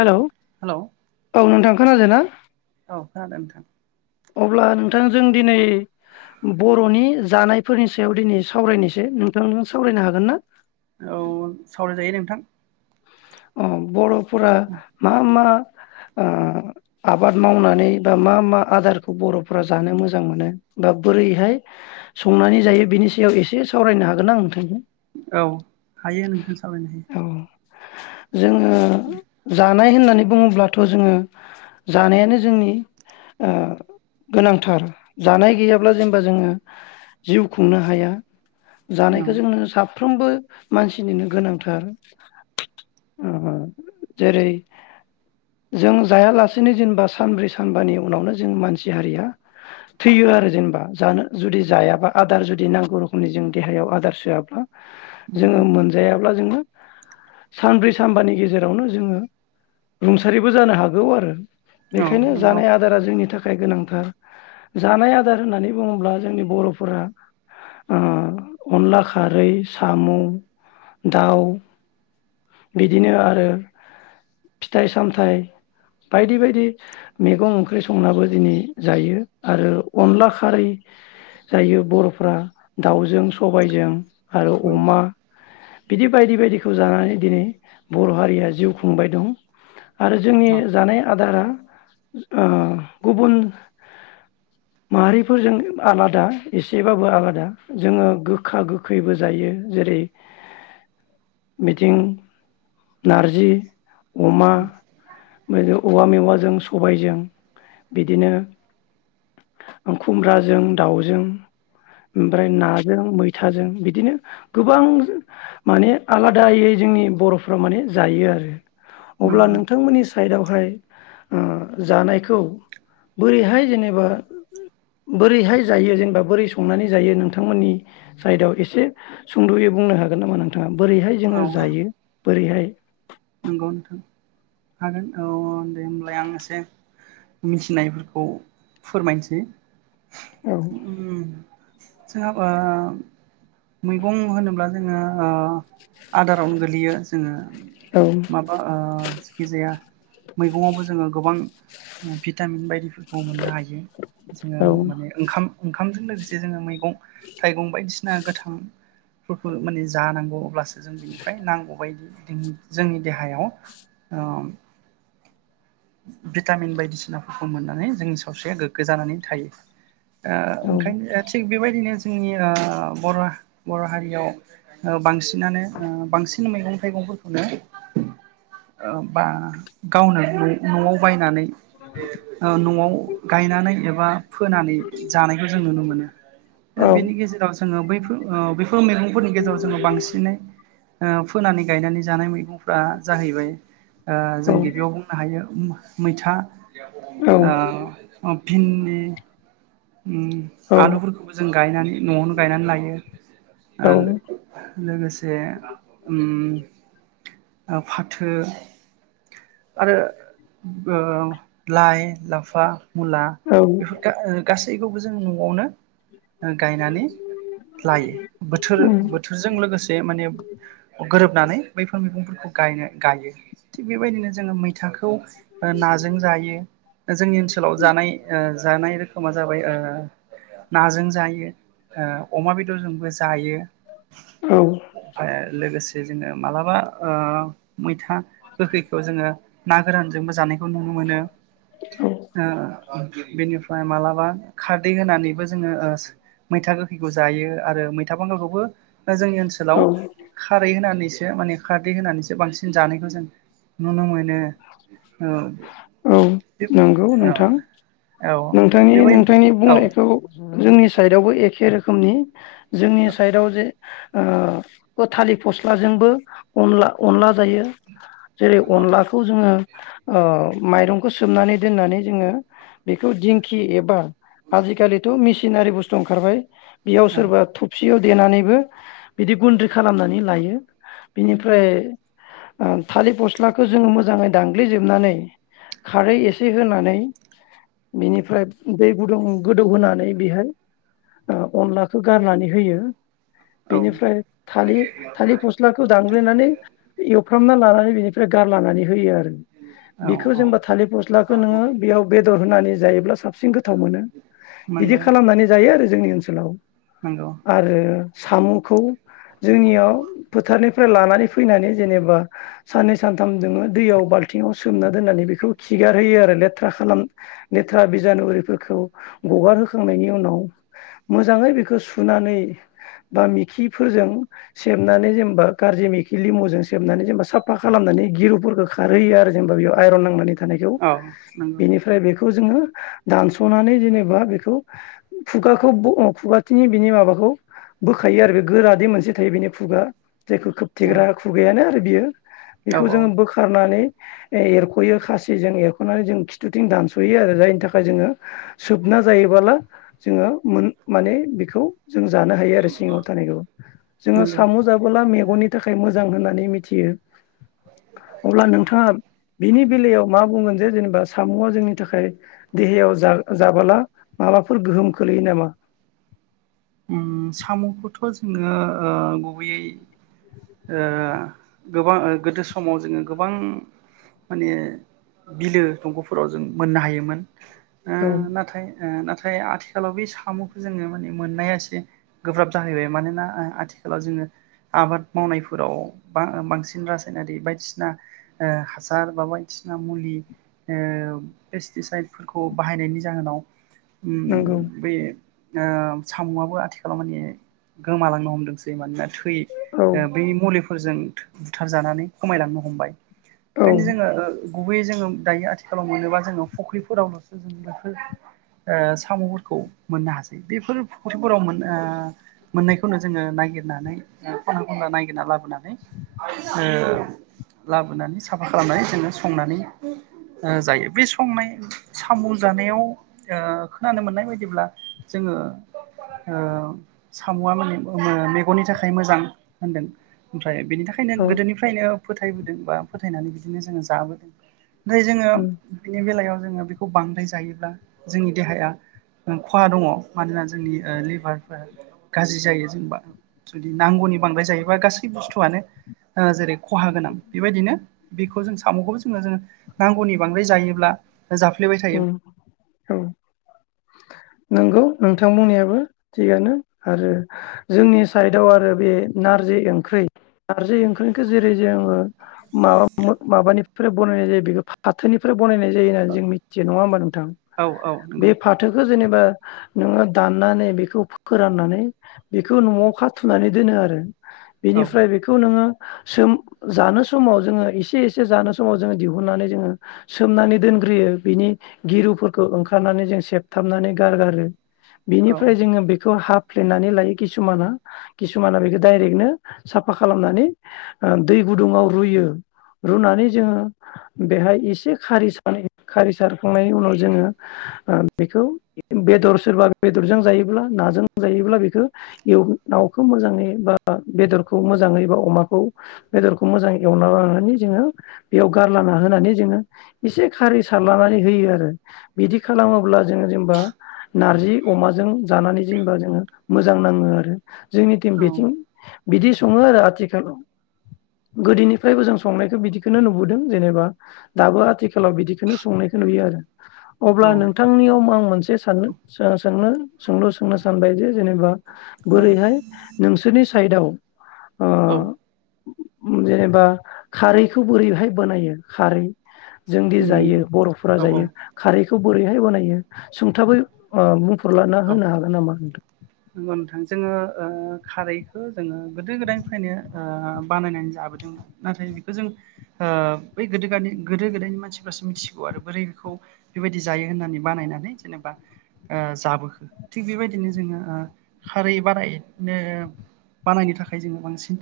Hello hello नोंथां खोनादों ना औ खोनादों नोंथां अब्ला नोंथांजों दिनै बर'नि जानायफोरनि सायाव दिनै सावरायनोसै नोंथांजों सावरायनो हागोन ना औ सावराय जायो नोंथां अ बर' फोरा मा मा ओ आबाद मावनानै बा मा मा आदारखौ बर'फोरा जानो मोजां मोनो बा बोरैहाय संनानै जायो बिनि सायाव एसे सावरायनो हागोन ना नोंथांजों औ हायो नोंथां सावरायनो हायो औ [inaudible] जोङो जा जानाय होननानै बुङोब्लाथ' जोङो जानायानो जोंनि ओ गोनांथार जानाय गैयाब्ला जेनेबा जोङो जिउ खुंनो हाया हायो औ जानायखौ जोंनो सा फ्रोमबो मानसिनिनो गोनांथार ओ जेरै जों जायालासेनो जेनेबा सानब्रै सानबानि उनावनो जों मानसि हारिया थैयो आरो जेनेबा जानो जुदि जायाबा आदार जुदि नांगौ रोखोमनि जों देहायाव आदार सोआब्ला जोङो मोनजाया अब्ला जोङो सानब्रै सानबानि गेजेरावनो जोङो रुंसारिबो जानो हागौ आरो औ बेखायनो नंगौ जानाय आदारा जोंनि था खाय गोनांथार जानाय आदार होननानै बुङोब्ला जोंनि बर'फोरा ओ अनला खारै साम' दाउ बिदिनो आरो फिथाइ सामथाइ बायदि बायदि मैगं ओंख्रि संनाबो दिनै जायो आरो अनला खारै जायो बर'फ्रा दाउजों सबायजों आरो औ अमा बिदि बायदि बायदि खौ जानानै दिनै बर' हारिया जिउ खुंबाय दं आरो जोंनि जानाय आदारा ओ गुबुन माहारिफोरजों आलादा एसेबाबो आलादा जोङो गोखा गोखैबो जायो जेरै बिथिं नारजि अमा औवा मेवाजों सबायजों बिदिनो खुमब्राजों दाउजों ओमफ्राय नाजों मैथाजों बिदिनो गोबां माने आलादायै जोंनि बर'फ्रा माने जायो आरो अब्ला नंगौ नोंथांमोननि साइदआव हाय ओ जानायखौ बोरैहाय जेनेबा बोरैहाय जायो जेनेबा बोरै संनानै जायो नोंथांमोननि साइदआव एसे सुंद'यै बुंनो हागोन नामा नोंथाङा बोरैहाय जोङो औ जायो बोरैहाय नंगौ नोंथां हागोन औ दे होनोमलाय आं एसे मिथिनायफोरखौ फोरमायनोसै। औ उम जोंहा मैगं होनोब्ला जोङो ओ आदारावनो गोलैयो जोङो औ माबा ओ जखिजाया मैगंआवबो जोङो गोबां ओ भिटामिन बायदि मोननो हायो जोङो औ माने ओंखाम ओंखाम लोगोसे जोङो मैगं- थाइगं बायदिसिना गोथांफोरखौ माने जानांगौ अब्लासो जों बिनिफ्राय नांगौबायदि द [unintelligible] जोंनि देहायाव अ भिटामिन बायदिसिनाफोरखौ मोननानै जोंनि सावस्रिया गोग्गो जानानै थायो। ओ दा औ ओंखायनो थिग बेबायदिनो जोंनि आ बर' बर' हारियाव बांसिनानो ओ बांसिन मैगं-थाइगंफोरखौनो ओ बा गावनो न'आव बायनानै ओ न'आव गायनानै एबा बा फोनानै जानायखौ जों नुनो मोनो औ बेनि गेजेराव जोङो बैफोर ओ बेफोर मैगंफोरनि गेजेराव जोङो बांसिनै ओ फोनानै गायनानै जानाय बा जाहैबाय ओ जों औ गिबियाव बुंनो हायो उम मैथा औ ओ भिनदि उम ओ औ आलुफोरखौबो जों गायनानै न'आवनो गायनानै लायो औ ओ लोगोसे उम ओ फाथो आरो ओ लाइ लाफा मुला औ बेफोर गा- गासैबो गासैखौबो जोङो न'आवनो गायनानै लायो बोथोर उम बोथोरजों लोगोसे माने गोरोबनानै बैफोर मैगंफोरखौ गायनो गायो थिग बेबायदिनो जोङो मैथा खौ ओ नाजों जायो जोंनि ओनसोलाव जानाय ओ जानाय रोखोमा जाबाय ओ नाजों जायो ओ अमा बेदरजोंबो जायो जायो औ ओमफ्राय लोगोसे जोङो मालाबा ओ मैथा गोखै जोङो ना गोरानजोंबो जानाय नुनो मोनो औ बेनिफ्राय मालाबा खारदै होनानैबो जोङो ओ मैथा गोखैखौ जायो आरो मैथा बांगालखौबो जोंनि ओनसोलाव औ खारै होननानैसो सो माने खारदै होनानैसो बांसिन जानायखौ जों नुनो मोनो। औ बे नंगौ औ नोंथां औ नोंथांनि बेबायदि नोंथांनि औ बुंनायखौ जोंनि साइडआवबो एखे रोखोमनि जोंनि साइडआव जे ओ थलिर फस्लाजोंबो अनला अनला जायो। जेरै अनलाखौ जोङो अ माइरंखौ सोमनानै दोननानै जोङो बेखौ दिंखि एबा आजिखालिथ' मिसिन सिनारि बुस्थु ओंखारबाय बेयाव औ सोरबा थबसि सियाव देनानैबो बिदि गुन्द्रि खालामनानै लायो बिनिफ्राय थालिर फस्लाखौ जोङो मोजाङै दांनग्लिजोबनानै खारै एसे होनानै बिनिफ्राय दै गुदुं गोदौ होनानै बेहाय अ अनला खौ गारनानै होयो औ बेनिफ्राय थालि थालिर फस्लाखौ दानग्लिनानै एवफ्रामना लानानै बेनिफ्राय गारलानानै होयो आरो। [inaudible] बिखौ जेनबा थालिर फस्लाखौ नोङो बेयाव बेदर होनानै जायोब्ला सा बांसिन गोथाव मोनो बिदि नंगौ खालामनानै जायो आरो। जोंनि ओनसोलाव नंगौ आरो साम'खौ जोंनियाव फोथारनिफ्राय लानानै फैनानै जेनेबा साननै सानथाम दोङो दैयाव बालथिंङाव सोमना दोननानै बेखौ खिगारहोयो आरो लेथ्रा खालाम लेथ्रा बिजानुरिफोरखौ गगारहोखांनायनि उनाव मोजाङै बेखौ सुनानै बा मिखिफोरजों सेबनानै जेनेबा गारजि मेखि लिबुजों सेबनानै जेनेबा साफा खालामनानै गिरुफोरखौ खारहैयो आरो जेनबा बेयाव आइरन नांनानै थानायखौ औ नंगौ औ बेनिफ्राय बेखौ बेखौ जोङो दानस'नानै जेनेबा बेखौ खुगाखौ ब खुगाथिनि बिनि माबाखौ बोखायो आरो बे गोरादि मोनसे थायो बेनि खुगा जायखौ खोबथेग्रा खुगायानो आरो बियो औ बेखौ जोङो बोखारनानै एरख'यो खासिजों एरख'नानै जों खिथुथिं दानस'यो आरो जायनि थाखाय जोङो सोबना जायोबोला जोङो मोन माने बेखौ जों जानो हायो आरो सिङाव थानायखौबो जोङो नंगौ साम' जाबोला मेगननि थाखाय मोजां मोजां होननानै मिथियो अब्ला नोंथाङा बिनि बेलायाव मा बुंगोन जे जेनेबा सामुआ जोंनि थाखाय देहायाव जा जाबोला माबाफोर गोहोम खोलैयो नामा उम साम'खौथ' नोङो अ गुबैयै अ गोबां गोदो समाव जोङो गोबां माने बिलो दंग'फोराव जों मोननो हायोमोन। ओ औ नाथाय ओ नाथाय आथिखालाव बे साम'खौ जोङो माने। मोननाया एसे गोब्राब जाहैबाय मानोना अ आथिखालाव जोङो आबाद मावनायफोराव बा बांसिन रासायनारि बायदिसिना आ हासार बा बायदिसिना मुलि अ पेस्टिसाइदफोरखौ बाहायनायनि जाहोनाव। उम नंगौ बेै ओह साम'आबो आथिखालाव माने गोमालांनो हमदोंसै मानोना थै यो औ अ बै मुलिफोरजों बुथारजानानै खमायलांनो हमबाय औ ओंखायनो जोङो ओ गुबैयै जोङो दायो आथिखालाव मोनोबा जोङो फुख्रिफोरावल'सो जों बेफोर साम'फोरखौ मोननो हासै बेफोर फख्रिफोराव मोन मोननायखौनो जोङो नागिरनानै खला खनला नागिरना लाबोनानै लाबोनानै साफा खालामनानै जोङो संनानै जायो बे संनाय साम' जानायाव खोनानो मोननाय बायदिब्ला जोङो ओ साम'आ माने मेगननि थाखाय मोजां होनदों ओमफ्राय बेनि थाखायनो औ गोदोनिफ्रायनो फोथायबोदों बा फोथायनानै बिदिनो जोङो जाबोदों ओमफ्राय जोङो उम बेनि बेलायाव जोङो बेखौ बांद्राय जायोब्ला जोंनि देहाया खहा दङ मानो होनोबा जोंनि ओ लिभारफ्रा गाज्रि जायो जोंबा जुदि नांगौनि बांद्राय जायोबा गासै बुस्थुआनो जेरै खहा गोनां बेबायदिनो बेखौ जों साम'खौबो जोङो जो नांगौनि बांद्राय जायोब्ला जाफ्लेबाय उम थायोमोन औ नंगौ नोंथां बुंनायाबो थिगानो आरो जोंनि साइदआव आरो बे नारजि ओंख्रि नारजि ओंख्रिखौ जेरै जोङो माबा माबानिफ्राय बनायनाय जायो बेखौ फाथोनिफ्राय बानायनाय जायो होननानै जों मिथियो नङा होमबा नों औ औ नंगौ। जेनेबा नोङो दाननानै बेखौ फोराननानै बेखौ न'आव खाथुनानै दोनो आरो औ बिनिफ्राय बेखौ नोङो सोम जानो समाव जोङो एसे एसे जानो समाव जोङो दिहुननानै जोङो सोमनानै दोनग्रोयो बिनि गिरुफोरखौ ओंखारनानै जों थेबथाबनानै गारगारो औ बिनिफ्राय जोङो बेखौ हाफ फ्लेन्नानै लायो किसुमाना किसुमाना बेखौ डाइरेक्टनो साफा खालामनानै ओ दै गुदुङाव रुयो रुनानै जोङो बेहाय एसे खारि स खारि सार थांनायनि उनाव जोङो आ बेखौ बेदर सोरबा बेदरजों जायोब्ला नाजों जायोब्ला बेखौ एव नावखौ मोजाङै बा बेदरखौ मोजाङै बा अमाखौ बेदरखौ मोजाङ एवना लानानै जोङो बेयाव गारलाना होनानै जोङो एसे खारै सारलानानै होयो आरो बिदि खालामोब्ला जों जेनेबा नारजि अमाजों जानानै जेनेबा जोङो मोजां नाङो आरो जोंनि थिं औ बिथिं बिदि सङो आरो आथिखालाव गोदोनिफ्रायबो जों संनायखौ बिदिखौनो नुबोदों जेनेबा दाबो आथिखालाव बिदिखौनो संनायखौ नुयो आरो अब्ला औ नोंथांनियाव आं मोनसे सान सों सोंलु सोंनो सानबाय जे जेनेबा औ बोरैहाय नोंसोरनि साइदाव औ जेनेबा खारैखौ बोरैहाय बानायो खारै जोंदि जायो उम बर'फोरा औ जायो औ खारैखौ बोरै न बलायो [unintelligible] सुंथाबै ओ बुं औ नंगौ नोंथां जोङो ओ खारैखौ जोङो गोदो गोदायनिफ्रायनो ओ बानायनानै जाबोदोंमोन नाथाय बेखौ जों ओ बै गोदो-गानि गोदो गोदायनि मानसिफ्रासो मिथिगौ आरो बोरै बेखौ बेबायदि जायो होननानै बानायनानै जेनेबा ओ जाबो थिग बेबायदिनो जोङो ओ खारै बाराय बानायनो थाखाय जोङो बांसिन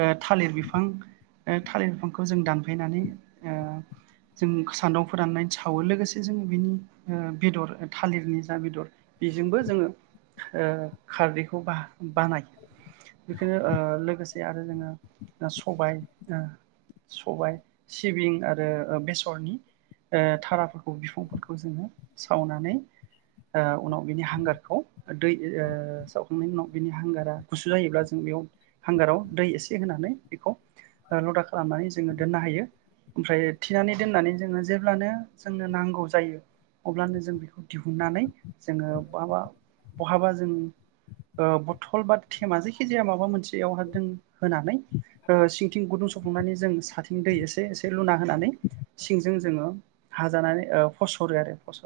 ओ थालिर बिफां ओ थालिर बिफांखौ जों दानफैनानै ओ जों सान्दुं फोराननानै सावो लोगोसे जों बिनि ओ बेदर थालिरनि जा बेदर बेजोंबो जोङो ओ खारदैखौ ब बानाय बेखौनो ओ लोगोसे आरो जोङो सबाय ओ सबाय सिबिं आरो बेसरनि ओ थाराफोरखौ बिफांफोरखौ जोङो सावनानै ओ उनाव बिनि हांगारखौ दै ओ सावखांनायनि उनाव बिनि हांगारा गुसु जायोब्ला जों बेयाव हांगाराव दै एसे होनानै बेखौ लदा खालामनानै जोङो दोननो हायो ओमफ्राय थिनानै दोननानै जोङो जेब्लानो जोंनो नांगौ जायो अब्लानो जों बेखौ दिहुननानै जोङो माबा बहाबा-बहाबा जों बथल बा, जेखि जाया माबा मोनसेयावहा जों होनानै सिंथिं गुदुं सफुंनानै जों साथिं दै एसे एसे लुना होनानै सिंजों जोङो हाजानानै फसरो आरो फस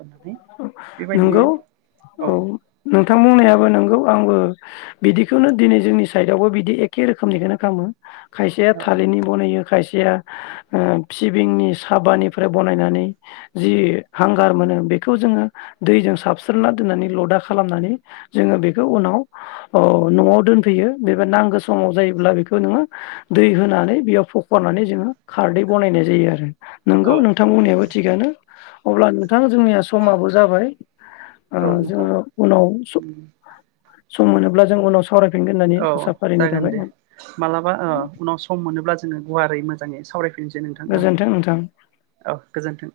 नंगौ औ नोंथां बुंनायाबो नोंगौ आंबो बिदिखौनो दिनै जोंनि साइडआवबो बिदि एखे रोखोमनिखौनो खामो खायसेया थालिरनि बनायो खायसेया ओ सिबिंनि साबानिफ्राय बनायनानै जि हांगार मोनो बे बेखौ जोङो दैजों साबस्रना दोननानै लदा खालामनानै जोङो बेखौ उनाव ओ न'आव दोनफैयो बेबा नांगौ समाव जायोब्ला बेखौ नोङो दै होनानै बेयाव फखरनानै जोङो खारदै बनायनाय जायो आरो नोंगौ औ नंगौ नोंथांमोननियाबो थिगानो अब्ला नोंथां जोंनि समाबो जाबाय ओ औ नोंथां जोङो उनाव सम मोनोब्ला जों उनाव साव औ जागोन दे मालाबा अ उनाव सम मोनोब्ला जोङो गुवारै मोजां [unintelligible] सावराय फिन फिननोसै नोंथां ना गोजोन्थों नोंथां। औ गोजोन्थों